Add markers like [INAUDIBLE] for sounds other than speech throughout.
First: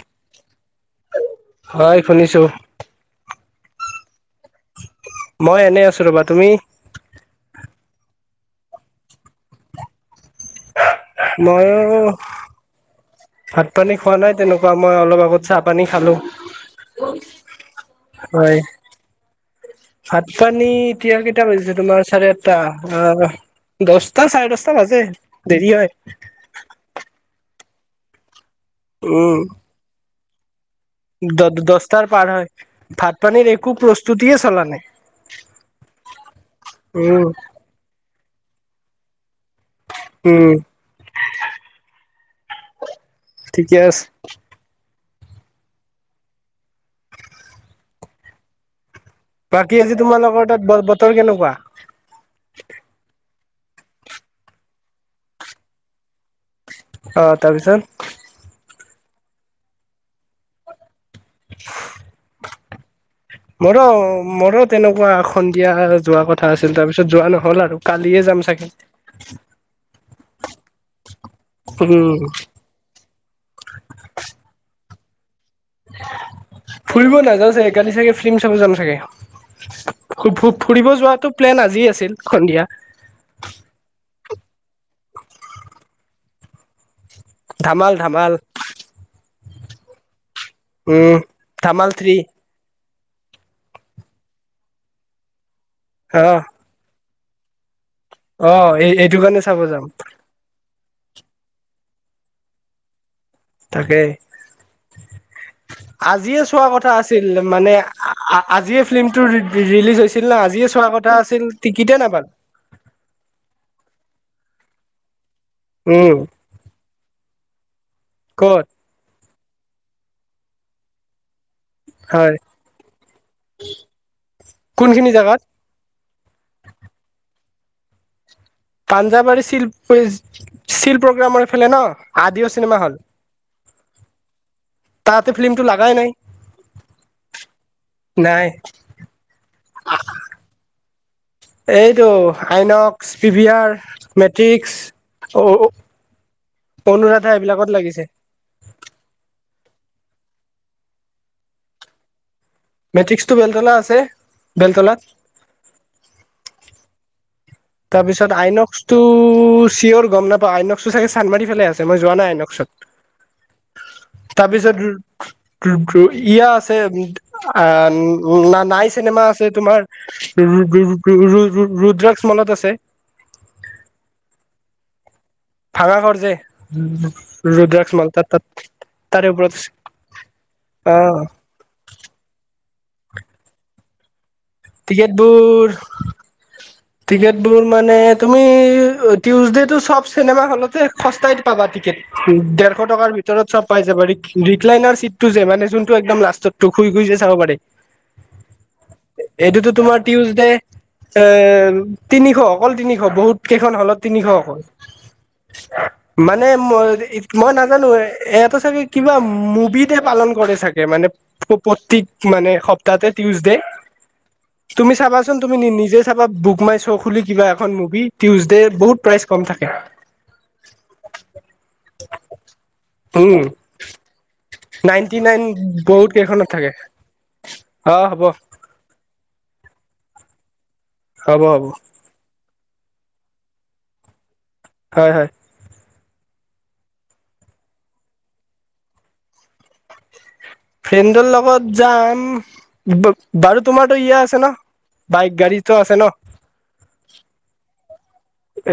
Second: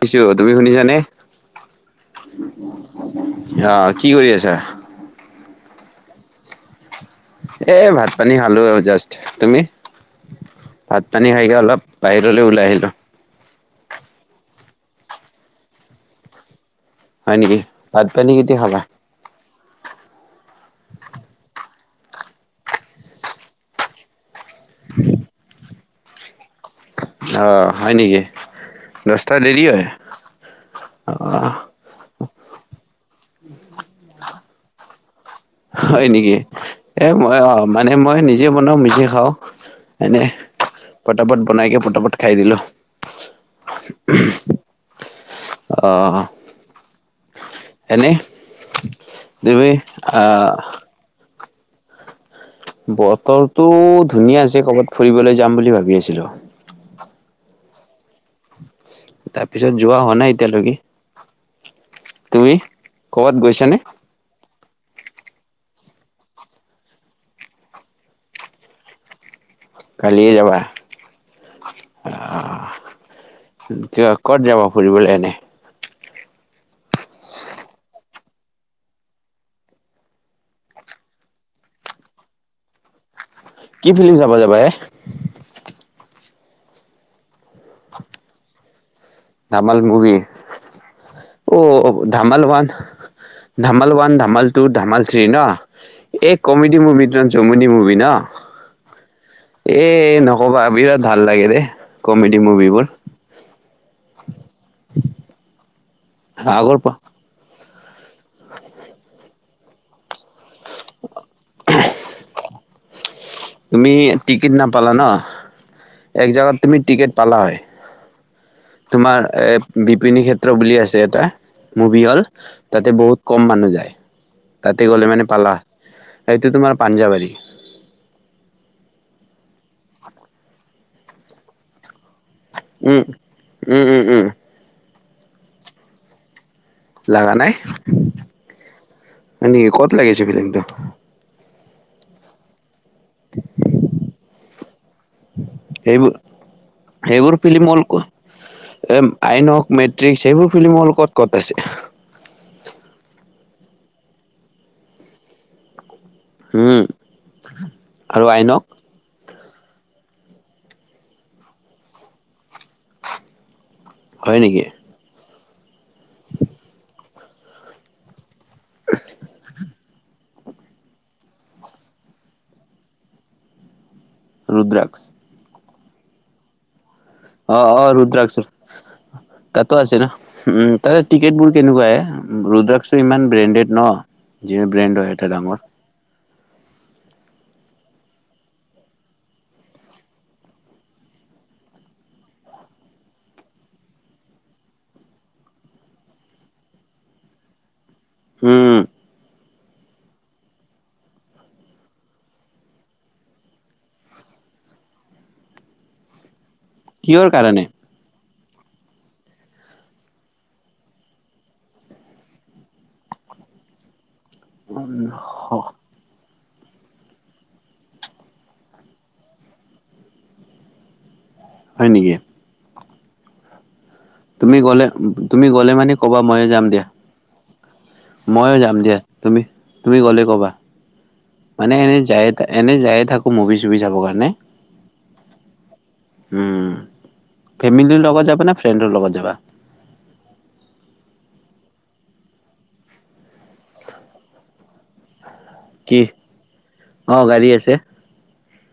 পিছো তুমি শুনিছানে? হয় শুনিছোঁ। আহ কি কৰি আছা? মই এনেই আছো ৰবা। তুমি? এ' ভাত পানী খালোঁ আৰু জাষ্ট। তুমি? ভাত পানী খাইকে মইো অলপ বাহিৰলে ওলাই আহিলো। ভাত পানী খোৱা নাই তেনেকুৱা মই অলপ আগত চাহ পানী খালো। হয় নেকি ভাত পানী কেতিয়া হয়। খাবা ভাত পানী এতিয়া কেইটা বাজিছে তোমাৰ চাৰে আঠটা আ দহটা চাৰে দহটা বাজে দেৰি হয়। অ', হয় নেকি দচটা দেৰি হয়। অ দ দহটাৰ পাৰ হয় ভাত পানীৰ একো প্ৰস্তুতিয়ে চলা নাই হয় নেকি এ উম মই অ মানে মই নিজে বনাওঁ নিজে খাওঁ। এনে উম পটাপট বনাইকে পটাপট খাই দিলো। ঠিকে আছে। অ। এনেই বাকী আজি তোমালোকৰ তাত বতৰ কেনেকুৱা? বতৰটো ধুনীয়া আছে কৰ'বাত ফুৰিবলৈ যাম বুলি ভাবি আছিলো। অ', তাৰপিছত তাৰপিছত যোৱা হোৱা নাই এতিয়ালৈকে তুমি। কৰ'বাত মোৰ গৈছানে মোৰ তেনেকুৱা সন্ধিয়া যোৱা কথা আছিল তাৰ পিছত যোৱা নহল আৰু কালিয়ে যাম চাগে। কালি যাবা অ। উম, ক ক'ত যাব ফুৰিবলৈ এনে। ফুৰিব নাযাওঁ চাগে কালি চাগে ফিল্ম চাব যাম চাগে। ফুৰিব যোৱাটো প্লেন আজি আছিল সন্ধিয়া। কি ফিল্ম চাব যাবা হে। [INAUDIBLE] ধামাল ধামাল। ধামাল মুভি উম। অ', Dhamaal three Dhamaal one. Dhamaal one Dhamaal two Dhamaal three ন অ এই কমেডি মুভিটো যমুনিী মুভি ন। অ', এই এইটো কাৰণে চাব যাম। ক'বা বিৰাট ভাল লাগে দেেই কমেডি মুভিবোৰ। তাকেই আজিয়ে চোৱা আগৰ কথা পৰা আছিল মানে। আজিয়ে ফিল্মটো ৰিলিজ হৈছিল না আজিয়ে চোৱা কথা আছিল টিকেট এই নেপাল। তুমি টিকেট নাপালা ন' উম। এক জোগাত তুমি টিকেট পালা হয়। ক'ত। তোমাৰ এ বিপিনী ক্ষেত্ৰ বুলি আছে এটা। মুভি হল হয় তাতে বহুত কম মানুহ যায় তাতে কোনখিনি গ'লে মানে জেগাত পালা এইটো তোমাৰ পাঞ্জাৱাৰী। পাঞ্জাৱৰী চিল চিল প্ৰগ্ৰামৰ ফেলে ন। আদিও চিনেমা হল উম উম উম উম তাতে ফিল্মটো লগাই নাই। লাগা নাই নাই নেকি ক'ত লাগিছে ফিলংটো। এইটো আইনক্স পিভিয়াৰ মেট্ৰিক্স সেইবোৰ অনুৰাধা সেইবোৰ ফিলিম এইবিলাকত হল লাগিছে কৰ এ আইনক মেট্ৰিক সেইবোৰ ফিল্মৰ কত কট আছে। মেট্ৰিক্সটো বেলতলা আছে বেলতলাত। উম। তাৰপিছত আইনক। তো চিঞৰ গম নাপা আইনক্সো চাগে চান্মাৰি ফালে আছে মই যোৱা নাই আইনক্সত। হয় নেকি তাৰপিছত ইয়া আছে উ আ ন নাই চিনেমা আছে তোমাৰৰুদ্ৰাক স মলত আছে ৰুদ্ৰাক্ষ ভাগা ঘৰ যে অ অ ৰুদ্ৰাক্স মল তাত ৰুদ্ৰাকৰ তাত তাৰে ওপৰত তাতো আছে ন উম অ ততে টিকট বুলি কেনেকুৱাই ৰৰুদ্ৰাকসটো ইমান ব্ৰেণ্ডেড ন যি ব্ৰেণ্ড হয় এটা ডাঙৰ টিকেটবোৰ টিকট বোৰ মানে তুমি টউজডে তটো চব চিনেমা হলতে সস্তাই পাবা টিকেট দেেৰশ টকাৰ ভিতৰত চব পাই যাবা ৰিকলাইনাৰ চিট টো যে মানে যোনটো একম লাষ্টতোুই ঘুইি য চাব পাৰে। হম। এইটোতো তোমাৰ টিউচডে। এ তিনিশ অকল তিনিশ বহুত কেইখন হলত তিনিশ অকল মানে ম কিহৰ মই কাৰণে নাজানো এটো চাগে কিবা মুবিতহে পালন কৰে চাগে মানে প প্ৰতিক মানে সপ্তাহতে টিউচডে তুমি চাবাচোন তুমি নি নিজে চাবা বুক মাই শ্ব' খুলি কিবা এখন মুভি টিউজডে বহুত প্ৰাইচ কম থাকে। হয় নেকি? উম। তুমি গ'লে নাইনটি নাইন তুমি গ'লে মানে বহুত ক'বা কেইখনত ময়ে যাম থাকে দিয়া। অ হ'ব ময়ো যাম দিয়া। তুমি তুমি গ'লেই ক'বা হ'ব হ'ব মানে এনেই যায়ে এনে যায়ে থাকো। মুভি চভি চাবৰ কাৰণে হয় হয়। উম। ফোমিলিৰ লগাই যাবা নে ফ্ৰেণ্ডৰ লগত যাবা? ফ্ৰেণ্ডৰ লগত যাম। বাৰু তোমাৰতো ইয়া আছে ন বাইক গাড়ীত কি অঁ গাড়ী আছে।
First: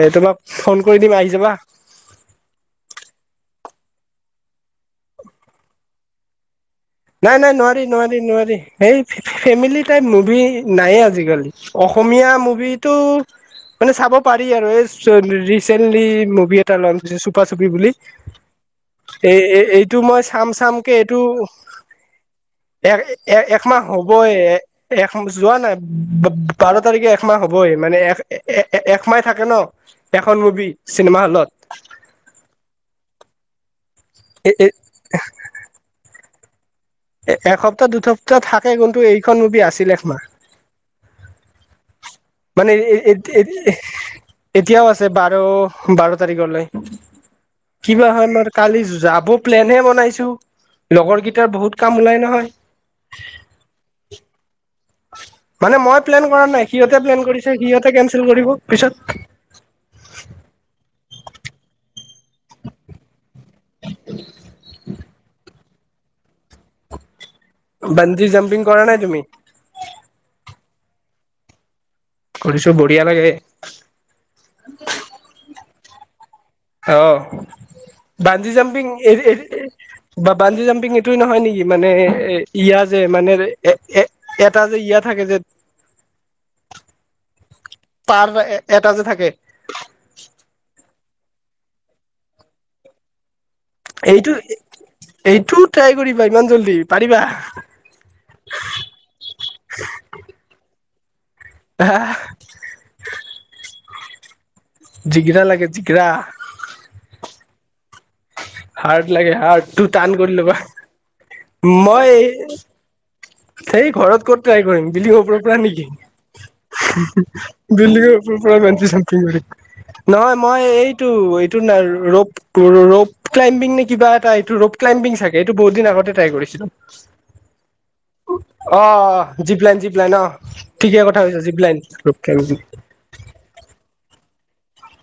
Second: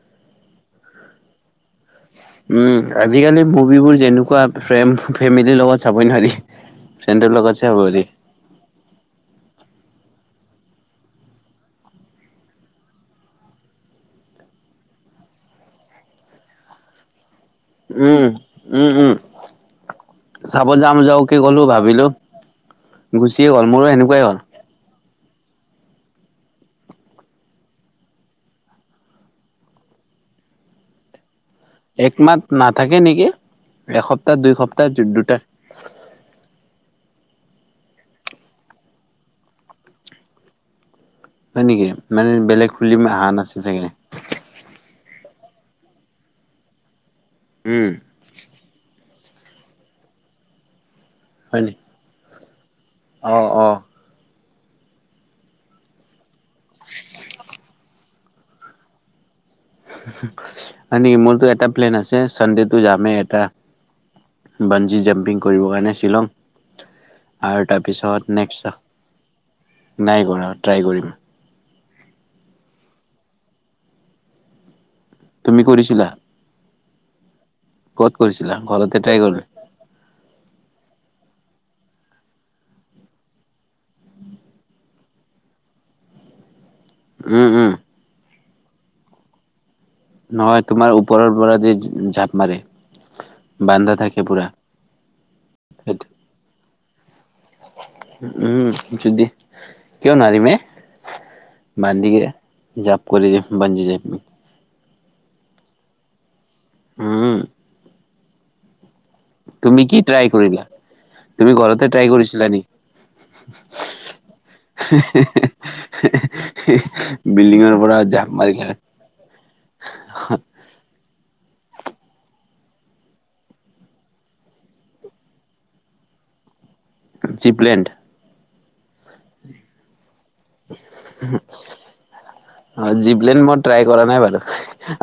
এ তোমাক ফোন কৰি দিম আহি যাবা। উম, আজিকালি মুভিবোৰ যেনেকোৱা ফে ফেমিলিৰ লগত চাবই নোৱাৰি। ফ্ৰেণ্ডৰ নাই, নাই লগত চাব নোৱাৰি পাৰি। নোৱাৰি নোৱাৰি। সেই ফেমিলি টাইপ মুভি নাইয়ে আজিকালি অসমীয়া মুভিটো মানে চাব পাৰি আৰু এই চ ৰিচেন্টলি মুভি এ টা‌ নাম হৈছে চুপা চুপি বুলি। উম উম উম এই এইটো মই চাম চাম কে এইটো ত ভাবিলো এক এ গুচিয়ে গ'ল একমাহ মোৰো সেনেকুৱাই হ'বই হ'ল। এক মাহ যোৱা নাই বাৰ তাৰিখে একমাহ হবই মানে এক এ একমাহ থাকে ন! এখন মুভি চিনেমা হ'লত একমাহ নাথাকে নেকি, এসপ্তাহ এ দুই সপ্তাহ দু দুটা এ এসপ্তাহ দুসপ্তাহ থাকে কিন্তু এইখন মুভি আছিল এক মাহ। হয় নেকি? মানে বেলেগ ফিলিম অহা নাছিল চাগে। এতিয়াও আছে বাৰ বাৰ তাৰিখলৈ উম কিবা হলৰ কালি যাব প্লেনহে বনাইছো। ‌লগৰ কিটাৰ বহুত কাম ওলাই নহয়। অঁ অঁ। মানে মই প্লেন কৰা নাই। সিহঁতে প্লেন কৰিছে সিহঁতে কেনচেল কৰিব পিছত হয় নেকি? মোৰতো এটা প্লেন আছে চানডেতটো যামেই এটা বঞ্জী জাম্পিং কৰিব কাৰণে শ্বিলং আৰু বানজি তাৰপিছত জাম্পিং নেক্সট চা, কৰা নাই তুমি নাই কৰা ট্ৰাই কৰিম। কৰিছো বঢ়িয়া লাগে। তুমি কৰিছিলা? অ' ক'ত বাঞ্জী কৰিছিলা জাম্পিং ঘৰতে ট্ৰাই এৰি কৰিলা এৰি এ বা বাঞ্জী জাম্পিং এইটোয়ে নহয় নেকি মানে এ ইয়া যে মানে এ এটা যে ইয়া থাকে যে উম উম। তাৰ এ এটা যে থাকে। নহয় তোমাৰ ওপৰৰ পৰা যে জাপ মাৰে। বান্ধা থাকে এইটো পুৰা এ এইটো ট্ৰাই কৰিবা ইমান জল্দি পাৰিবা। উম যদি কিয় নোৱাৰিম এ আহ বান্ধি জাম্প কৰি দিম। বঞ্জি জাম্পিঙ। জিগৰা লাগে জিগৰা। উম। হাৰ্ড লাগে হাৰ্ড তুমি তটো কি টান ট্ৰাই কৰি ল'বা কৰিলা তুমি ঘৰতে ট্ৰাই মই কৰিছিলা নেকি সেই ঘৰত ক'ত ট্ৰাই কৰিম বিলিঙ ওপৰত পৰা নেকি বিল্ডিঙৰ পৰা বিলিঙৰ জাপ মাৰিলা নহয় মই এইটো এইটো নাই ৰপ তোৰ ৰপ ক্লাইম্বিং নে কিবা এটা এইটো ৰপ ক্লাইম্বিং চাগে এইটো বহুত দিন আগতে ট্ৰাই কৰিছিলো জিপলেণ্ড অ জিপ লাইন জিপ লাইন অ ঠিকে কথা কৈছ জিপ লাইন অ জীপলেন মই ট্ৰাই কৰা নাই বাৰু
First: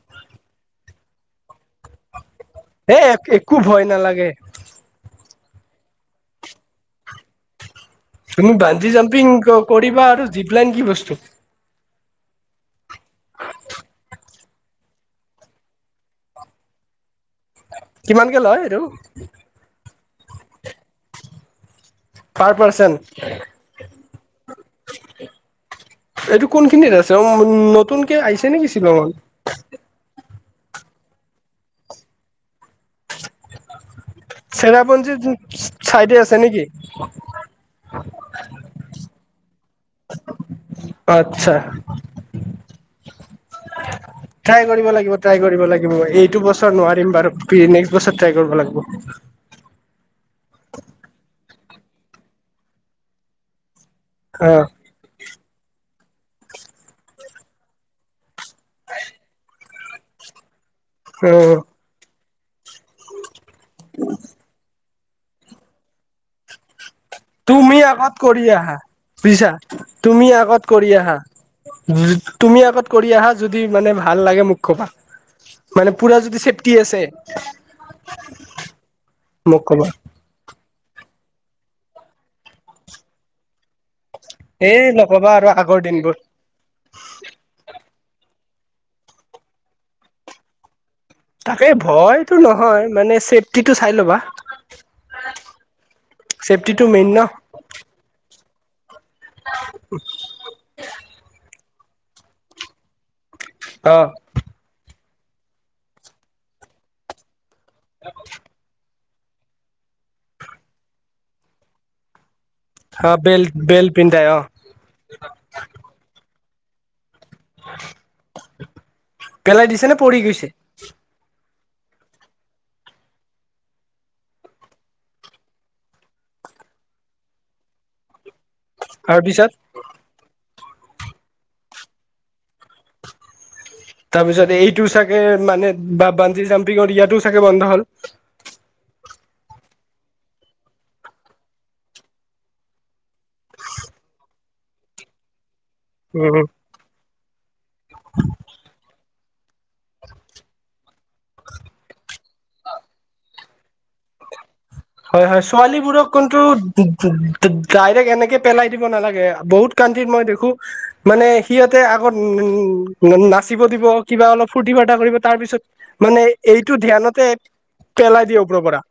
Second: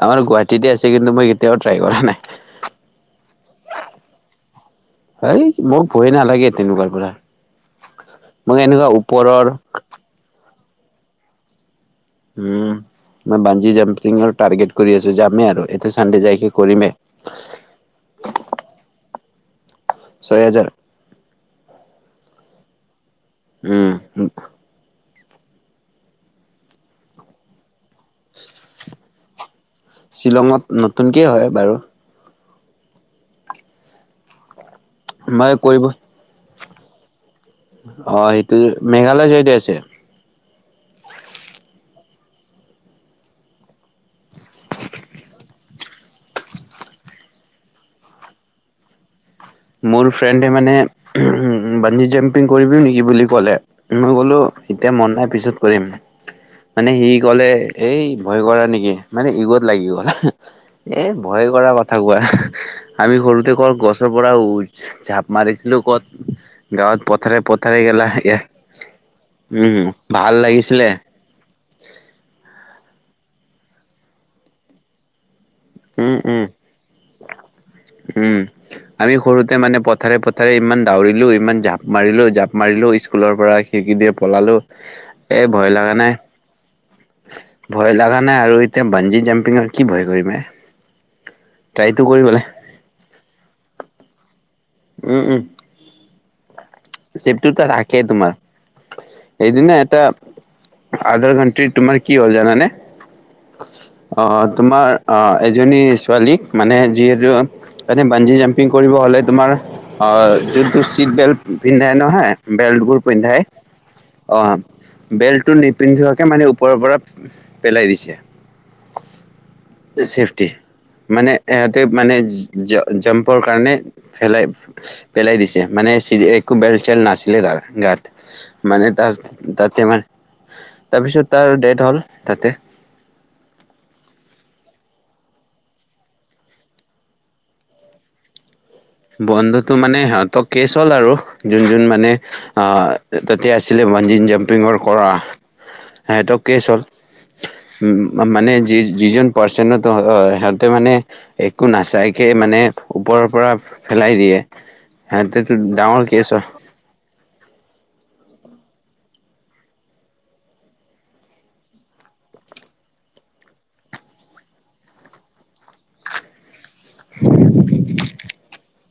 আমাৰ গুৱাহাটীতে আছে কিন্তু মই কেতিয়াও ট্ৰাই কৰা নাই হ এক একো ভয় নালাগে এই মোক ভয় নালাগে তেনেকুৱাৰ পৰা তুমি মোক এনেকুৱা বান্ধি জাম্পিং ওপৰৰ কৰিবা আৰু জিপলাইন কি বস্তু উম মই বঞ্জি জাম্পিংৰ টাৰ্গেট কৰি আছো যামেই আৰু এইটো চানডে যাইকে কৰিমে কিমানকে লয় এইটো ছয় হাজাৰ পৰ পাৰ্চেন উম [UNINTELLIGIBLE] এইটো কোনখিনিত আছে অ উ নতুনকে আহিছে নেকি শ্বিলঙত শ্বিলঙত নতুনকে হয় বাৰু চেৰাপঞ্জী মই কৰিব চাইদে আছে নেকি অ সেইটো মেঘালয় সাইদে আছে অ আতছা ট্ৰাই কৰিব লাগিব ট্ৰাই কৰিব লাগিব এইটো বছৰ নোৱাৰিম বাৰু নেক্স বছৰ ট্ৰাই কৰিব লাগিব মোৰ ফ্ৰেণ্ডে মানে বঞ্জি জাম্পিং কৰিবি নেকি বুলি ক'লে মই ক'লো অ এতিয়া মন নাই পিছত কৰিম মানে সি কলে এই ভয় কৰা নেকি মানে ইগত লাগি গ'ল এ অ ভয় কৰা প কথা কোৱা আমি সৰুতে কৰ পৰা ঝাপ মাৰিছিলো ক'ত গাঁৱত পথাৰে তুমি পথাৰে আগত গেলা কৰি আহা বুজিছা উম, তুমি ভাল আগত লাগিছিলে। কৰি আহা তুমি আগত কৰি আহা যদি মানে ভাল লাগে মোক খবা মানে উম, পুৰা যদি উম। ছেফটি আছে উম। মোক কবা তে ইমান দাৰিলো ইমান জাপ মাৰিলো জাপ মাৰিলো স্কুলৰ পৰা শেইকিদাৰ পৰা পলালো এই নকবা এ আৰু ভয় আগৰ লগা নাই দিনবোৰ ভয় লগা নাই আৰু এতিয়া বান্জি জাম্পিঙত কি ভয় কৰিবা এ তাকে ট্ৰাইটো ভয়তো কৰিবলে। নহয় মানে চেফটিটো চাই ল'বা উম উম চেফটিটো মেইন ন তোমাৰ সেইদিনা এটা আদৰ তোমাৰ কি হ'ল জানানে অ অ তোমাৰ অ এজনী ছোৱালীক মানে যিহেতু এ বঞ্জি যাম পিং কৰিব হ'লে তোমাৰ যোনটো ছিট বেল্ট পিন্ধাই নহয় বেল্টবোৰ অ পিন্ধাই বেল্ট বেল্ট পিন্ধাই অ বেল্ট টো নিপিন্ধোৱাকে মানে ওপৰৰ পৰা পেলাই দিছে পেলাই দিছে নে পৰি চেফটি গৈছে মানে ইহঁতে মানে জাম্পৰ কাৰণে পেলাই পেলাই দিছে মানে চিৰি একো বেল চেল নাছিলে তাৰ গাত মানে তাৰ তাৰপিছত তাতে মাৰ তাৰপিছত তাৰ ডেট হ'ল তাতে। তাৰপিছত এইটো চাগে মানে বা বাঞ্জি জাম্পিঙত ইয়াতো চাগে বন্ধ হ'ল। বন্ধতো মানে সিহঁতক কেচ হ'ল আৰু যোন যোন মানে অ তাতে আছিলে বঞ্জিন জাম্পিঙৰ কৰা [INAUDIBLE] হে এট কেছ হ'ল। [INAUDIBLE] উ মানে যি যিজন পাৰ্চন্নত সিহঁতে মানে একো নাচাইকে মানে ওপৰৰ পৰা পেলাই দিয়ে। হয় হয় সিহঁতেতো ডাঙৰ ছোৱালীবোৰক কেছ কোনটো হয় [UNINTELLIGIBLE] ডাইৰেক্ট এনেকে পেলাই দিব নালাগে বহুত কানট্ৰিত মই দেখো মানে সিহঁতে আগত [UNINTELLIGIBLE] না নাচিব দিব কিবা অলপ ফূৰ্তি ফাৰ্তা কৰিব তাৰ পিছত মানে এইটো ধ্যানতে পেলাই দিয় ওপৰৰ পৰা।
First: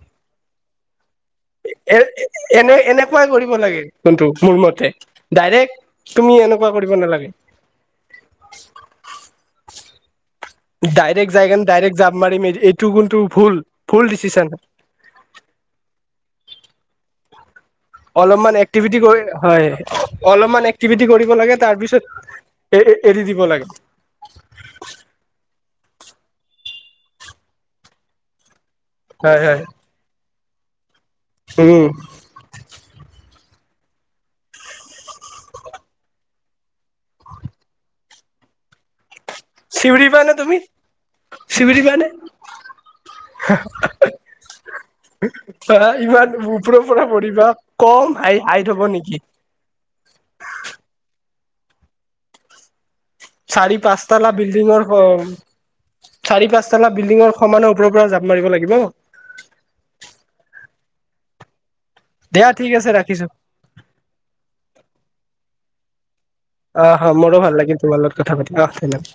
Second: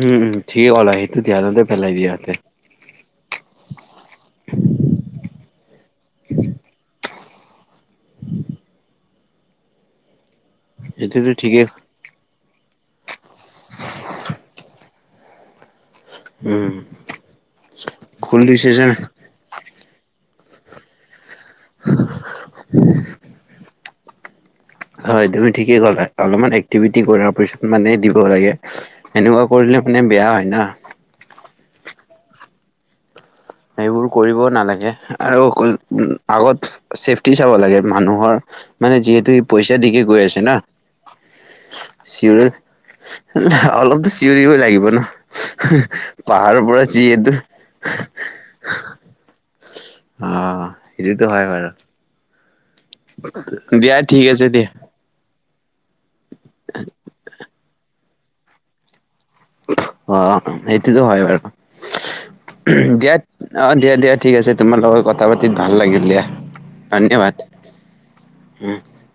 উম উম ঠিক ট'লা সেইটো ধ্যানতে পেলাই এ দিয়ে ইহঁতে। এনে এনেকুৱাই কৰিব লাগে কোনটো মোৰ মতে ডাইৰেক্ট তুমি এনেকুৱা কৰিব নালাগে। সেইটোতো ডাইৰেক্ট যাই ঠিকেই কিনে ডাইৰেক্ট যাম মাৰিম এইটো কিন্তু ভুল ভুল দিচিচান। উম। ভুল অলপমান ডিচিচন এক্টিভিটি কৰি হয় অলপমান টিভিতি কৰিব লাগে তাৰ পিছত এ এৰি দিব লাগে। হয় তুমি ঠিকেই ক'লা অলপমান এক্টিভিটি কৰাৰ পিছত মানে দিব লাগে। হয় এনেকুৱা হয় কৰিলে মানে বেয়া হয় না। উম। সেইবোৰ কৰিব নালাগে আৰু আগত চেফটি চাব লাগে মানুহৰ। মানে যিহেতু ই পইচা দিকে গৈ আছে না। শিবিৰি পানে চিৰিয়েল অলপতো চিঞৰিবই লাগিব ন। [UNINTELLIGIBLE] ধৰা ইমান পাহাৰৰ ওপৰৰ পৰা যিহেতু পৰিবা কম আই আইথ হব নেকি। অ সেইটোতো হয় বাৰু। চাৰি দিয়া ঠিক পাঁচটালা আছে দিয়া। বিল্ডিংৰ ঘম চাৰি পাঁচ তালা বিল্ডিঙৰ সমানৰ ওপৰৰ পৰা জাপ মাৰিব লাগিব। অ সেইটোতো হয় বাৰু, দিয়া ঠিক আছে ৰাখিছো দিয়াত অ দিয়া দিয়া ঠিক আছে তোমাৰ লগত কথা পাতিত ভাল লাগিল দিয়া। অ হ ধন্যবাদ। মোৰো ভাল লাগিল তোমাৰ লগত কথা পাতি অ ধন্যবাদ।